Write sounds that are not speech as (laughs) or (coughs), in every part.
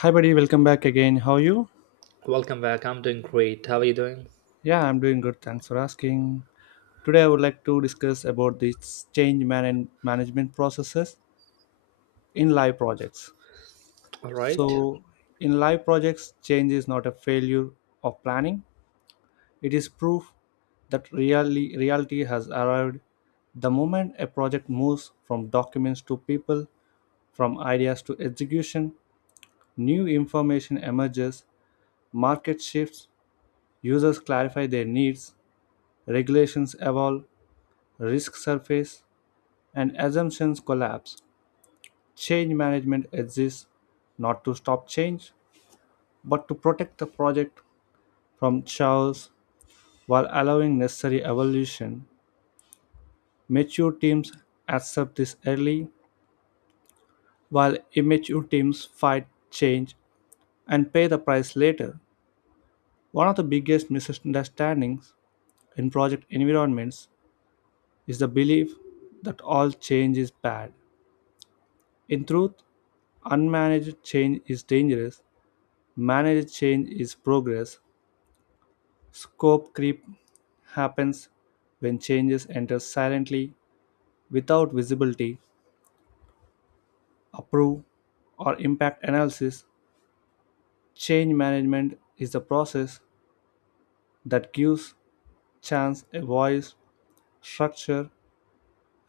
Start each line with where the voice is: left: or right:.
left: Hi, buddy. Welcome back again. How are you?
right: Welcome back. I'm doing great. How are you doing?
left: Yeah, I'm doing good. Thanks for asking. Today, I would like to discuss about these change management processes in live projects.
right: All right.
left: So, in live projects, change is not a failure of planning. It is proof that reality has arrived. The moment a project moves from documents to people, from ideas to execution, new information emerges, market shifts, users clarify their needs, regulations evolve, risks surface, and assumptions collapse. Change management exists not to stop change, but to protect the project from chaos while allowing necessary evolution. Mature teams accept this early, while immature teams fight change and pay the price later. One of the biggest misunderstandings in project environments is the belief that all change is bad. In truth, unmanaged change is dangerous. Managed change is progress. Scope creep happens when changes enter silently without visibility, approve, or impact analysis. Change management is the process that gives chance a voice, structure,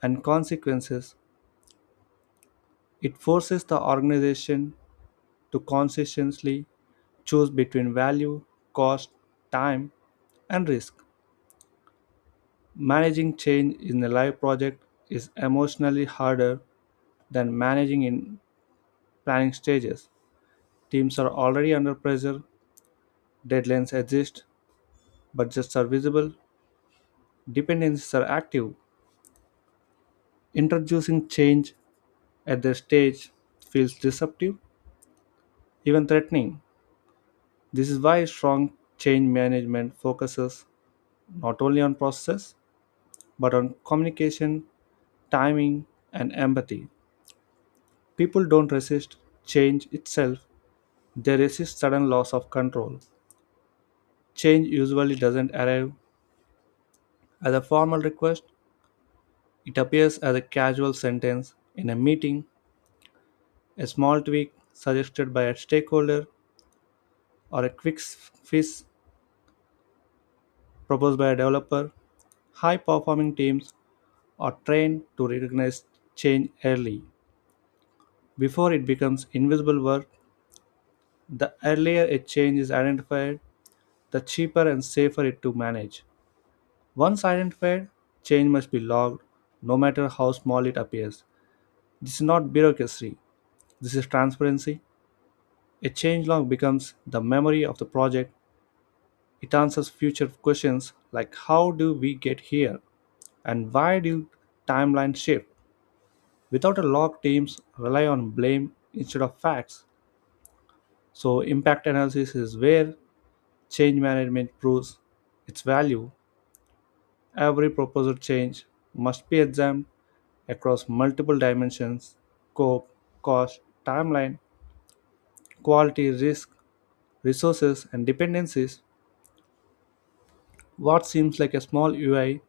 left: and consequences. It forces the organization to consistently choose between value, cost, time, and risk. Managing change in a live project is emotionally harder than managing in planning stages. Teams are already under pressure, deadlines exist, budgets are visible, dependencies are active. Introducing change at this stage feels disruptive, even threatening. This is why strong change management focuses not only on processes but on communication, timing, and empathy. People don't resist change itself, they resist sudden loss of control. Change usually doesn't arrive as a formal request, it appears as a casual sentence in a meeting, a small tweak suggested by a stakeholder, or a quick fix proposed by a developer. High performing teams are trained to recognize change early. Before it becomes invisible work, the earlier a change is identified, the cheaper and safer it to manage. Once identified, change must be logged, no matter how small it appears. This is not bureaucracy, this is transparency. A change log becomes the memory of the project. It answers future questions like how do we get here and why do timelines shift? Without a log, teams rely on blame instead of facts. So, impact analysis is where change management proves its value. Every proposed change must be examined across multiple dimensions scope, cost, timeline, quality, risk, resources, and dependencies. What seems like a small UI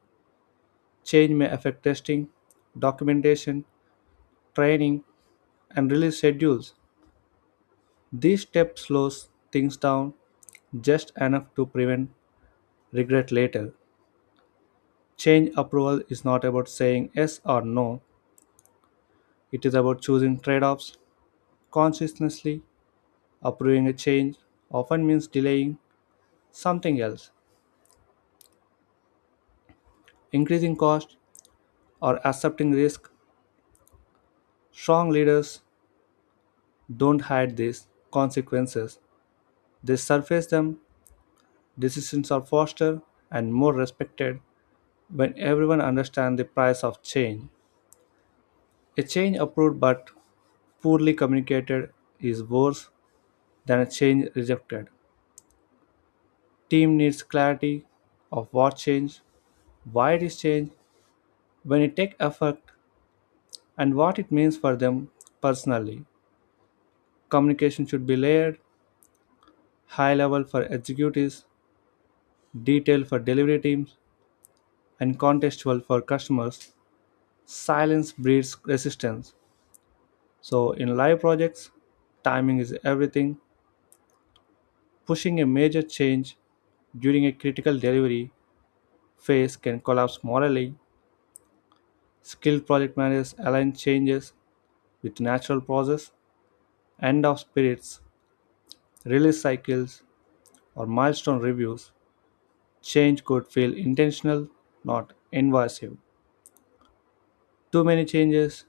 left: change may affect testing, documentation, training, and release schedules. This step slows things down just enough to prevent regret later. Change approval is not about saying yes or no, it is about choosing trade offs consciously. Approving a change often means delaying something else, increasing cost, or accepting risk. Strong leaders don't hide these consequences. They surface them, decisions are faster and more respected when everyone understands the price of change. A change approved but poorly communicated is worse than a change rejected. Team needs clarity of what changed, why it is changed, when it takes effect, and what it means for them personally. Communication should be layered, high level for executives, detailed for delivery teams, and contextual for customers, silence breeds resistance. So, in live projects, timing is everything. Pushing a major change during a critical delivery phase can collapse morally. Skilled project managers align changes with natural process, end of sprints release cycles, or milestone reviews. Change could feel intentional, not invasive. Too many changes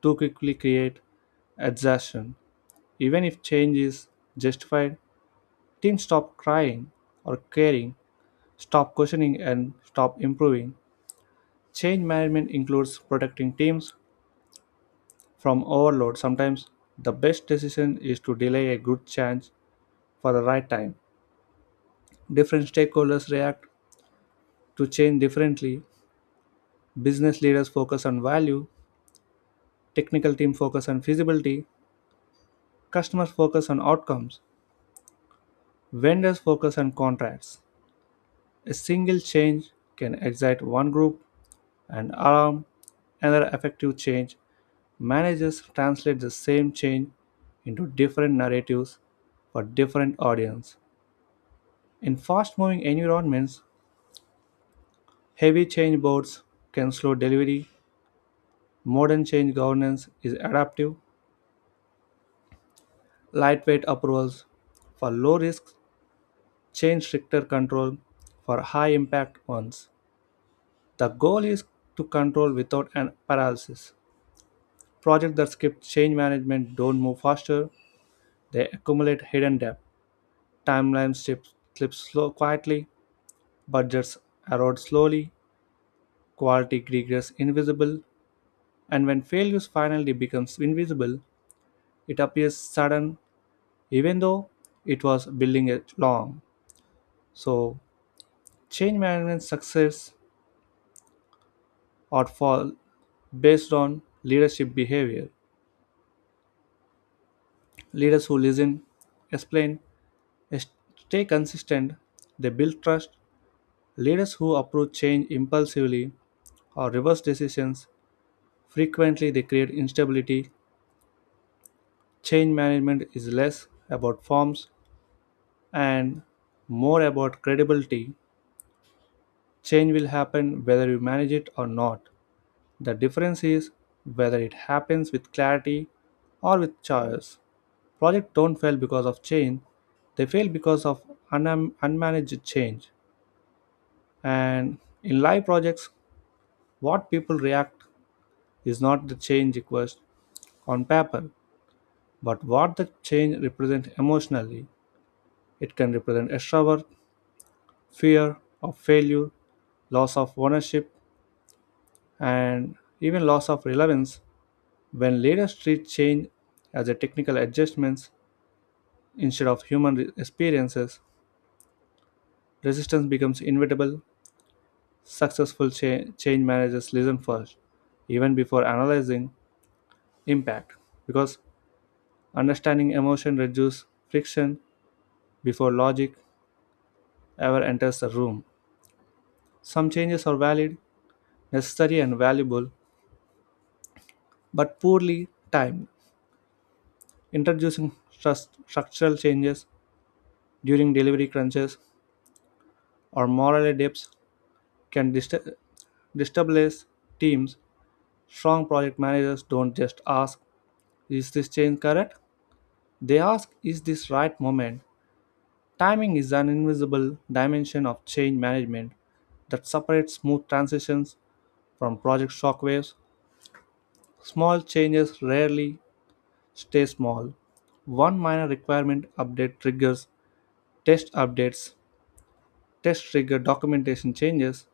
left: too quickly create exhaustion. Even if change is justified, teens stop crying or caring, stop questioning, and stop improving. Change management includes protecting teams from overload. Sometimes the best decision is to delay a good change for the right time. Different stakeholders react to change differently. Business leaders focus on value, technical team focus on feasibility, customers focus on outcomes, vendors focus on contracts. A single change can excite one group and alarm another effective change. Managers translate the same change into different narratives for different audiences. In fast-moving environments, heavy change boards can slow delivery. Modern change governance is adaptive. Lightweight approvals for low risks, change stricter control for high impact ones. The goal is to control without an paralysis. Projects that skip change management don't move faster, they accumulate hidden debt. Timelines slip slow, quietly, budgets erode slowly, quality regress invisible, and when failures finally becomes invisible, it appears sudden even though it was building it long. So change management success or fall based on leadership behavior. Leaders who listen, explain, stay consistent, they build trust. Leaders who approach change impulsively or reverse decisions frequently they create instability. Change management is less about forms and more about credibility. Change will happen whether you manage it or not. The difference is whether it happens with clarity or with choice. Projects don't fail because of change, they fail because of un- unmanaged change. And in live projects, what people react is not the change request, on paper, but what the change represents emotionally. It can represent extra work, fear of failure, loss of ownership, and even loss of relevance. When leaders treat change as a technical adjustments instead of human experiences, resistance becomes inevitable. Successful change managers listen first, even before analyzing impact, because understanding emotion reduces friction before logic ever enters the room. Some changes are valid, necessary, and valuable, but poorly timed. Introducing structural changes during delivery crunches or morale dips can destabilize teams. Strong project managers don't just ask, is this change correct? They ask, is this right moment? Timing is an invisible dimension of change management that separates smooth transitions from project shockwaves. Small changes rarely stay small. One minor requirement update triggers test updates, test trigger documentation changes,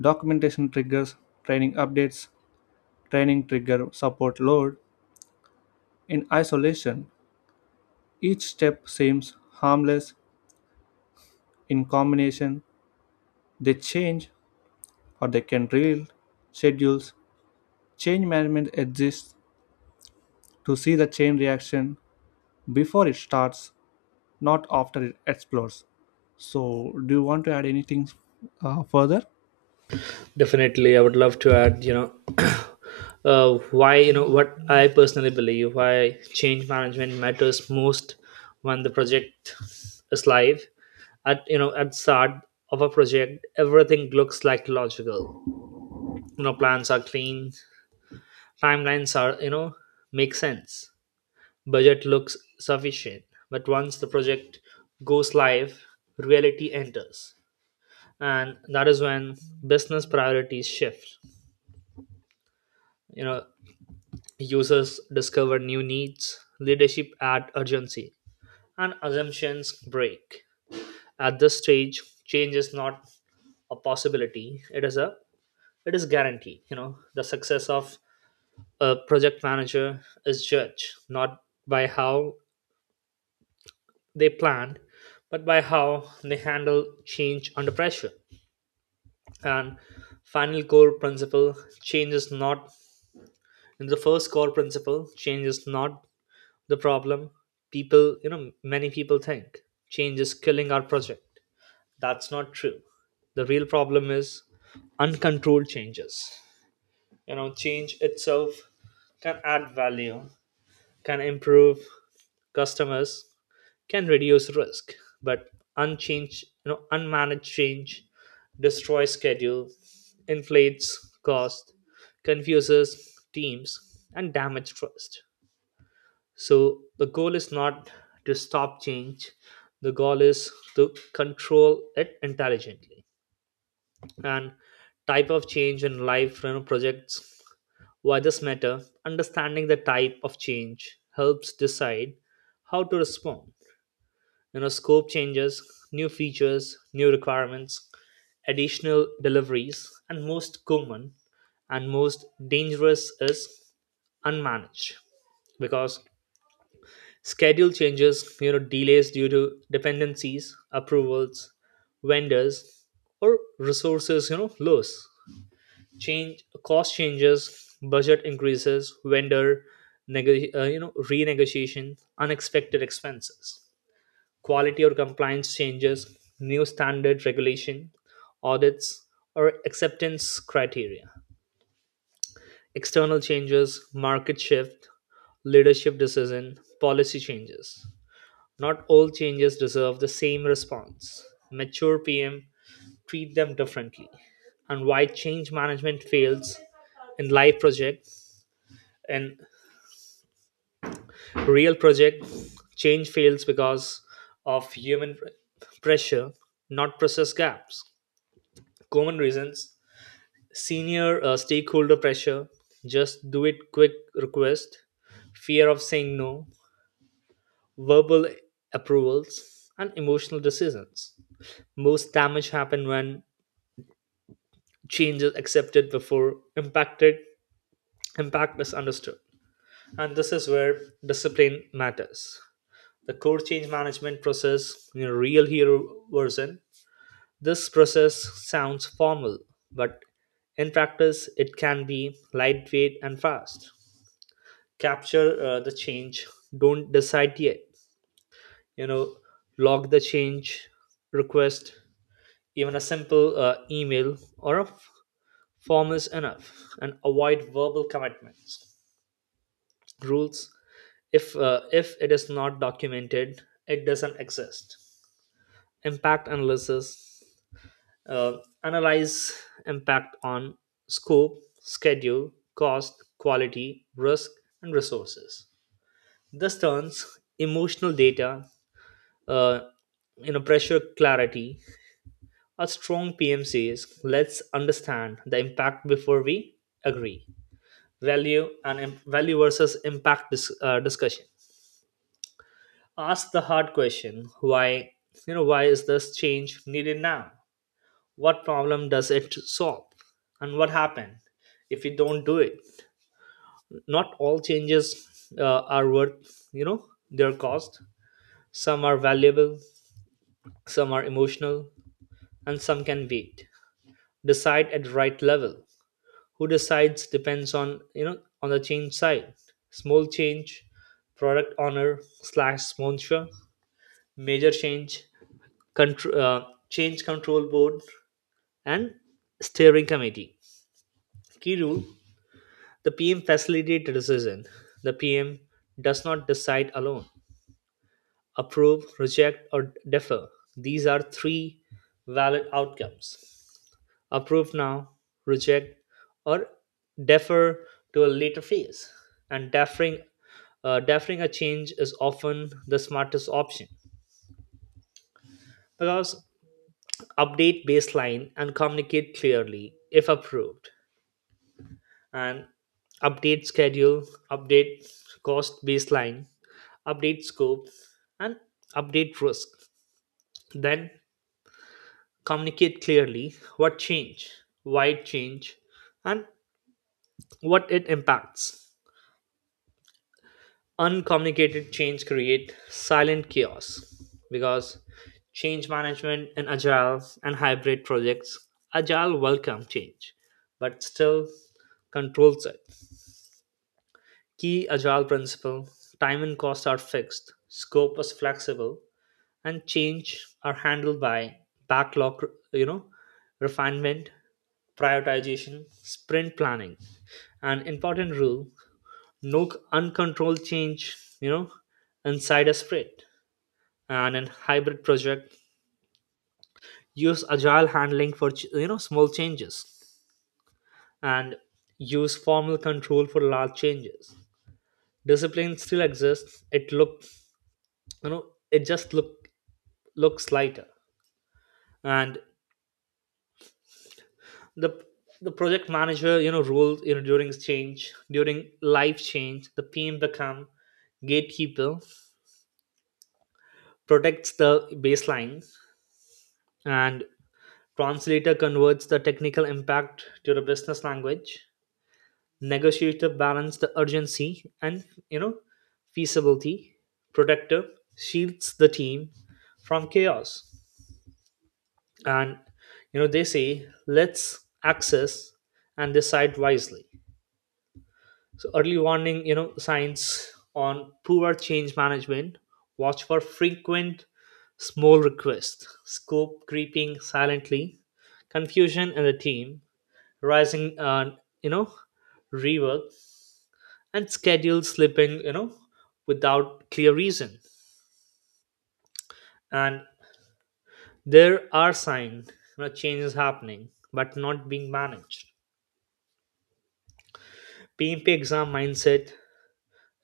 left: documentation triggers training updates, training trigger support load. In isolation, each step seems harmless. In combination, they change or they can derail schedules. Change management exists to see the chain reaction before it starts, not after it explodes. So, do you want to add anything further?
right: Definitely, I would love to add, (coughs) (clears throat) what I personally believe why change management matters most when the project is live. At start of a project, everything looks like logical. You know, plans are clean, timelines are, make sense. Budget looks sufficient. But once the project goes live, reality enters, and that is when business priorities shift, you know, users discover new needs, leadership add urgency, and assumptions break. At this stage, change is not a possibility, it is guarantee. You know, the success of a project manager is judged not by how they planned, but by how they handle change under pressure. and final core principle change is not And the first core principle, change is not the problem. People, many people think change is killing our project. That's not true. The real problem is uncontrolled changes. You know, change itself can add value, can improve customers, can reduce risk. But unmanaged change destroys schedule, inflates cost, confuses teams, and damage trust. So the goal is not to stop change. The goal is to control it intelligently. And type of change in life, projects, why this matter. Understanding the type of change helps decide how to respond. You know, scope changes, new features, new requirements, additional deliveries, and most common and most dangerous is unmanaged. Because schedule changes, you know, delays due to dependencies, approvals, vendors, or resources, you know, loss, change, cost changes, budget increases, vendor renegotiation, unexpected expenses, quality or compliance changes, new standard regulation, audits, or acceptance criteria, external changes, market shift, leadership decision, policy changes. Not all changes deserve the same response. Mature PM treat them differently. And why change management fails in live projects. In real project, change fails because of pressure, not process gaps. Common reasons: senior stakeholder pressure, just do it quick request, fear of saying no, verbal approvals, and emotional decisions. Most damage happen when change is accepted before impact is understood, and this is where discipline matters. The core change management process in a real hero version. This process sounds formal, but in practice it can be lightweight and fast. Capture the change, don't decide yet. You know, log the change request. Even a simple email or a form is enough, and avoid verbal commitments. Rules: if it is not documented, it doesn't exist. Impact analysis: uh, analyze impact on scope, schedule, cost, quality, risk, and resources. This turns emotional data uh, in a pressure clarity. A strong pmc is, let's understand the impact before we agree. Value versus impact discussion. Ask the hard question why. You know, why is this change needed now? What problem does it solve? And what happened if we don't do it? Not all changes are worth, you know, their cost. Some are valuable, some are emotional, and some can wait. Decide at the right level. Who decides depends on, you know, on the change side. Small change, product owner slash sponsor. Major change, change control board, and steering committee. Key rule: the PM facilitates decision. The PM does not decide alone. Approve, reject, or defer. These are three valid outcomes. Approve now, reject, or defer to a later phase. And deferring a change is often the smartest option. Because update baseline and communicate clearly if approved, and update schedule, update cost baseline, update scope, and update risk. Then communicate clearly what change, why it change, and what it impacts. Uncommunicated change create silent chaos. Because change management in agile and hybrid projects, agile welcome change, but still controls it. Key agile principle: time and cost are fixed, scope is flexible, and change are handled by backlog, you know, refinement, prioritization, sprint planning. An important rule: no uncontrolled change, you know, inside a sprint. And in hybrid project, use agile handling for, you know, small changes, and use formal control for large changes. Discipline still exists. It look, you know, it just looks lighter. And the the project manager, you know, rules, you know, during change, during life change, the pm become gatekeeper, protects the baselines, and translator, converts the technical impact to the business language, negotiator, balance the urgency and, you know, feasibility, protector, shields the team from chaos, and, you know, they say let's access and decide wisely. So early warning, you know, signs on poor change management: watch for frequent small requests, scope creeping silently, confusion in the team, rising you know rework, and schedule slipping, you know, without clear reason. And there are signs, you know, changes happening but not being managed. PMP exam mindset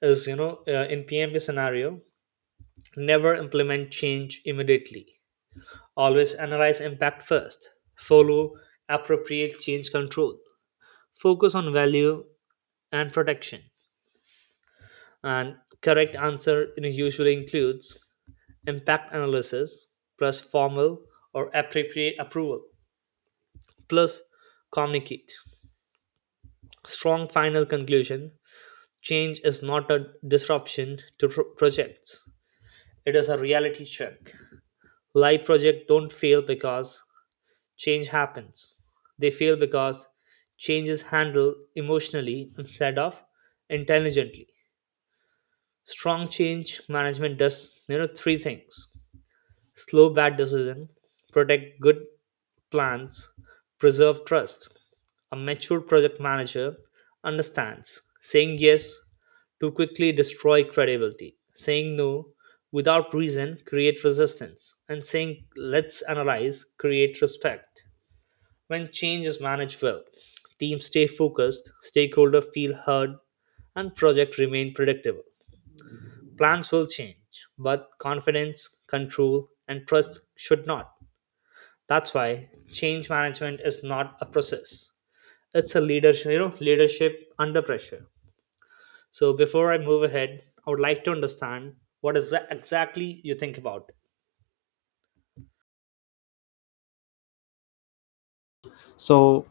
right: is, in PMP scenario, never implement change immediately. Always analyze impact first. Follow appropriate change control. Focus on value and protection. And correct answer, you know, usually includes impact analysis plus formal or appropriate approval plus communicate. Strong final conclusion: change is not a disruption to projects. It is a reality check. Live projects don't fail because change happens. They fail because change is handled emotionally instead of intelligently. Strong change management does, you know, three things. Slow bad decision, protect good plans, preserve trust. A mature project manager understands saying yes too quickly destroy credibility. Saying no without reason create resistance, and saying let's analyze create respect. When change is managed well, teams stay focused, stakeholders feel heard, and project remain predictable. Plans will change, but confidence, control and trust should not. That's why change management is not a process. It's a leadership, leadership under pressure. So before I move ahead, I would like to understand what is that exactly you think about.
left: So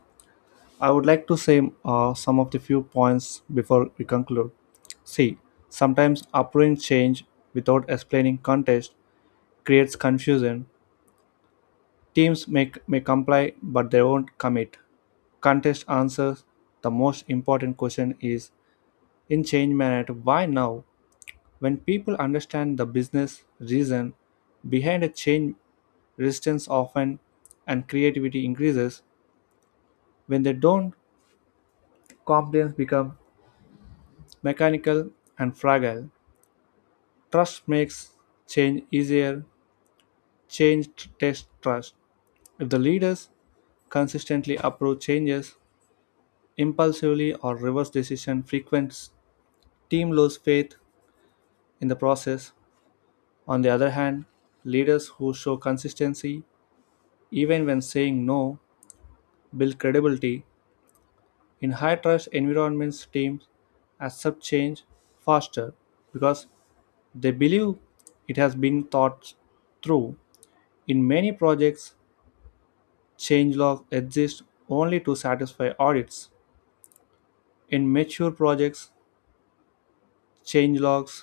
left: I would like to say some of the few points before we conclude. See, sometimes approving change without explaining context creates confusion. Teams may comply, but they won't commit. Context answers the most important question is in change management why now? When people understand the business reason behind a change, resistance often and creativity increases. When they don't, compliance becomes mechanical, and fragile. Trust makes change easier. Change tests trust. If the leaders consistently approve changes impulsively or reverse decision frequents, team lose faith in the process. On the other hand, leaders who show consistency, even when saying no, build credibility. In high trust environments, teams accept change faster because they believe it has been thought through. In many projects, changelog exist only to satisfy audits. In mature projects, changelogs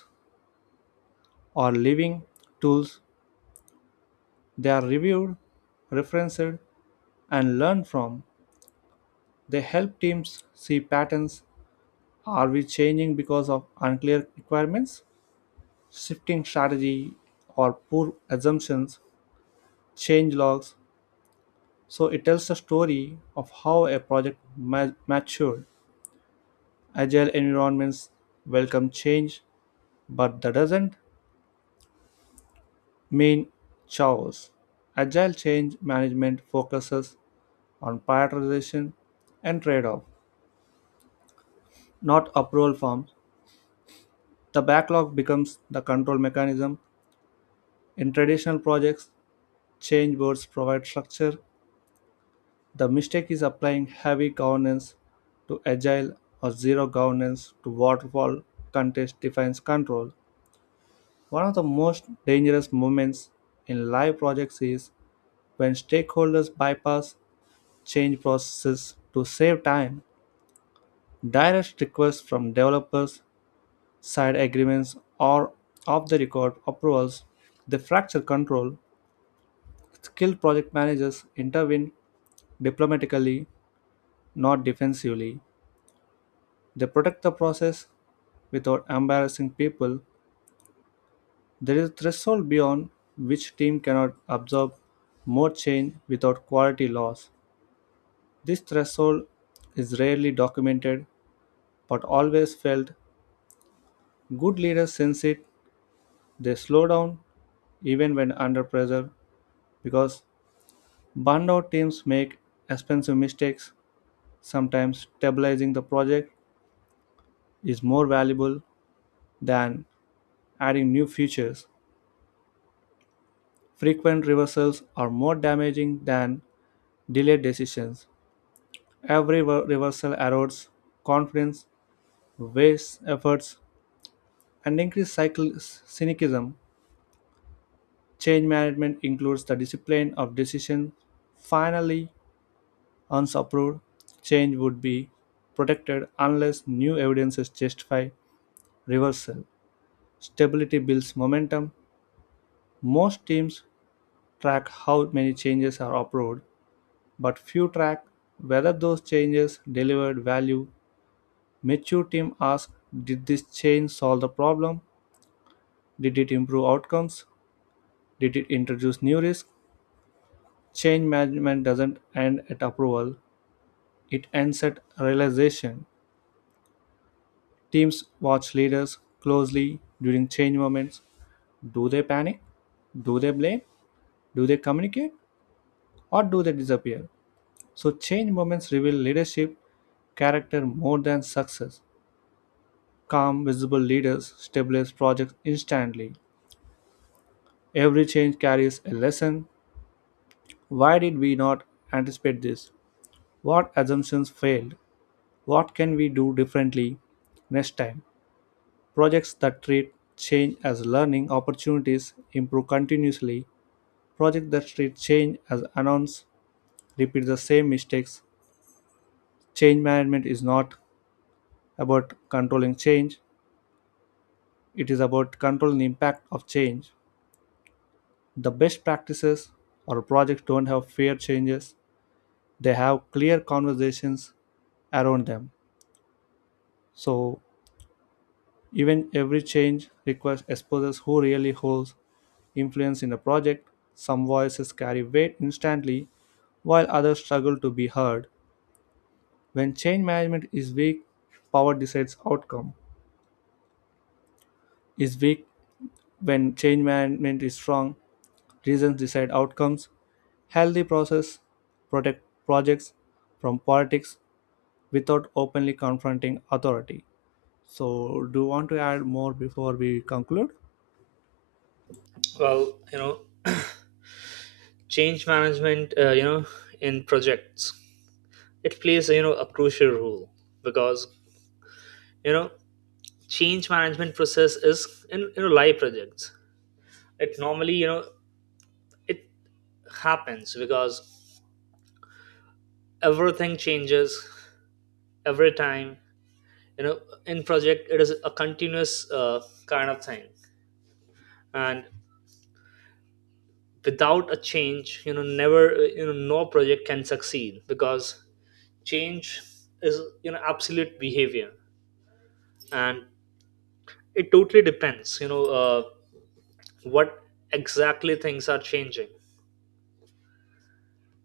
left: are living tools. They are reviewed, referenced, and learned from. They help teams see patterns. Are we changing because of unclear requirements, shifting strategy, or poor assumptions? Changelogs. So it tells the story of how a project matured. Agile environments welcome change but that doesn't mean chaos. Agile change management focuses on prioritization and trade off, not approval forms. The backlog becomes the control mechanism. In traditional projects, change boards provide structure. The mistake is applying heavy governance to agile or zero governance to waterfall contest defines control. One of the most dangerous moments in live projects is when stakeholders bypass change processes to save time. Direct requests from developers, side agreements, or off the record approvals, they fracture control. Skilled project managers intervene diplomatically, not defensively. They protect the process without embarrassing people. There is a threshold beyond which team cannot absorb more change without quality loss. This threshold is rarely documented but always felt. Good leaders sense it. They slow down even when under pressure because burned out teams make expensive mistakes. Sometimes stabilizing the project is more valuable than adding new features. Frequent reversals are more damaging than delayed decisions. Every reversal erodes confidence, wastes efforts, and increases cynicism. Change management includes the discipline of decision. Finally, once approved, change would be protected unless new evidences justify reversal. Stability builds momentum. Most teams track how many changes are approved, but few track whether those changes delivered value. Mature team ask, did this change solve the problem? Did it improve outcomes? Did it introduce new risk? Change management doesn't end at approval, it ends at realization. Teams watch leaders closely during change moments. Do they panic? Do they blame? Do they communicate? Or do they disappear? So, change moments reveal leadership character more than success. Calm, visible leaders stabilize projects instantly. Every change carries a lesson. Why did we not anticipate this? What assumptions failed? What can we do differently next time? Projects that treat change as learning opportunities improve continuously. Projects that treat change as announced repeat the same mistakes. Change management is not about controlling change, it is about controlling the impact of change. The best practices or projects don't have fear changes, they have clear conversations around them. So, even every change request exposes who really holds influence in a project. Some voices carry weight instantly, while others struggle to be heard. When change management is weak, power decides outcome. Is weak when change management is strong, reasons decide outcomes. Healthy process protect projects from politics without openly confronting authority. So, do you want to add more before we conclude?
right: Well, you know, change management, in projects, it plays, you know, a crucial role. Because, you know, change management process is in, you know, live projects. It normally, you know, it happens because everything changes every time, you know, in project. It is a continuous kind of thing. And without a change, you know, no project can succeed. Because change is, you know, absolute behavior. And it totally depends, you know, what exactly things are changing.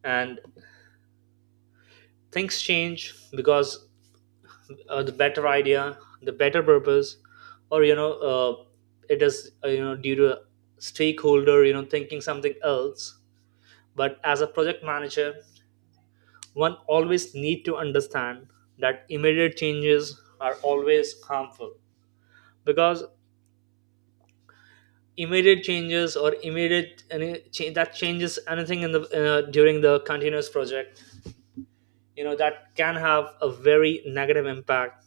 right: And things change because, the better idea, the better purpose, or, you know, it is you know, due to a stakeholder, you know, thinking something else. But as a project manager, one always need to understand that immediate changes are always harmful. Because immediate changes, or immediate any change that changes anything in the during the continuous project, you know, that can have a very negative impact.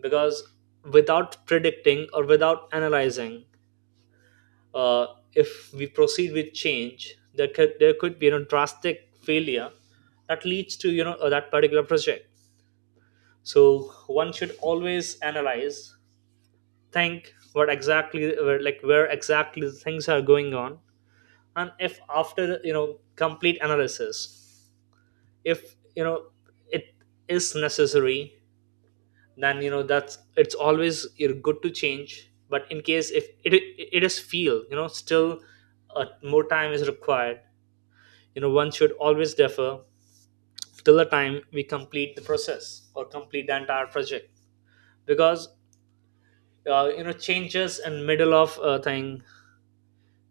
right: Because without predicting or without analyzing, uh, if we proceed with change, there could be, you know, drastic failure that leads to, you know, that particular project. So one should always analyze, think what exactly, where exactly things are going on. And if after, you know, complete analysis, if, you know, it is necessary, then, you know, that's it's always you're good to change. But in case if it is feel, you know, still, more time is required, you know, one should always defer till the time we complete the process or complete the entire project. Because, you know, changes in middle of a thing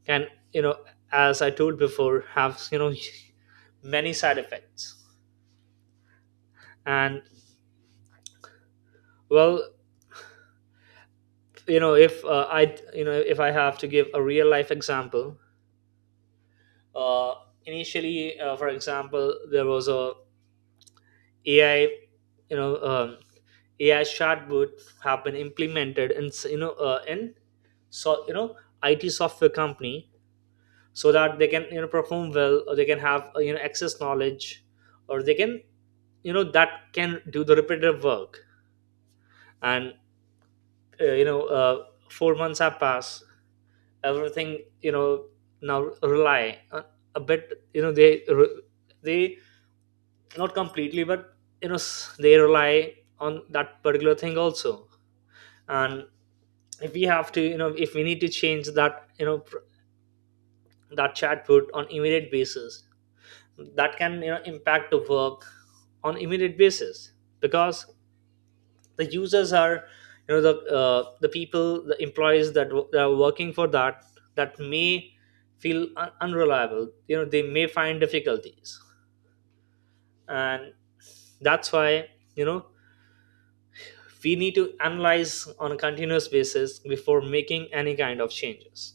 right: can, you know, as I told before, have, you know, (laughs) many side effects. And well, you know, if I have to give a real life example, uh, initially, for example, there was a ai, you know um, AI chatbot have been implemented in in, so you know, it software company. So that they can, you know, perform well, or they can have, you know, excess knowledge, or they can, you know, that can do the repetitive work. And, uh, you know uh, 4 months have passed, everything, you know, now rely on a bit, you know, they, not completely, but, you know, they rely on that particular thing also. And if we have to, you know, if we need to change that, you know, that chatbot on immediate basis, that can, you know, impact the work on immediate basis. Because the users are, you know, the, the people, the employees that, that are working for that, that may feel unreliable, you know, they may find difficulties. And that's why, you know, we need to analyze on a continuous basis before making any kind of changes.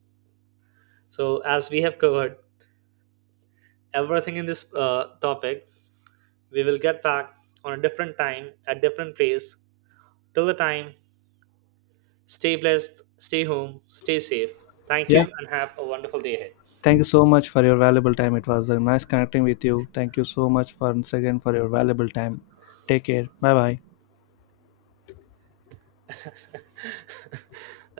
right: So as we have covered everything in this topic, we will get back on a different time at different place. Till the time, stay blessed, stay home, stay safe. Thank
left: Yeah.
right: you, and have a wonderful day ahead.
left: Thank you so much for your valuable time. It was nice connecting with you. Thank you so much once again for your valuable time. Take care. Bye bye.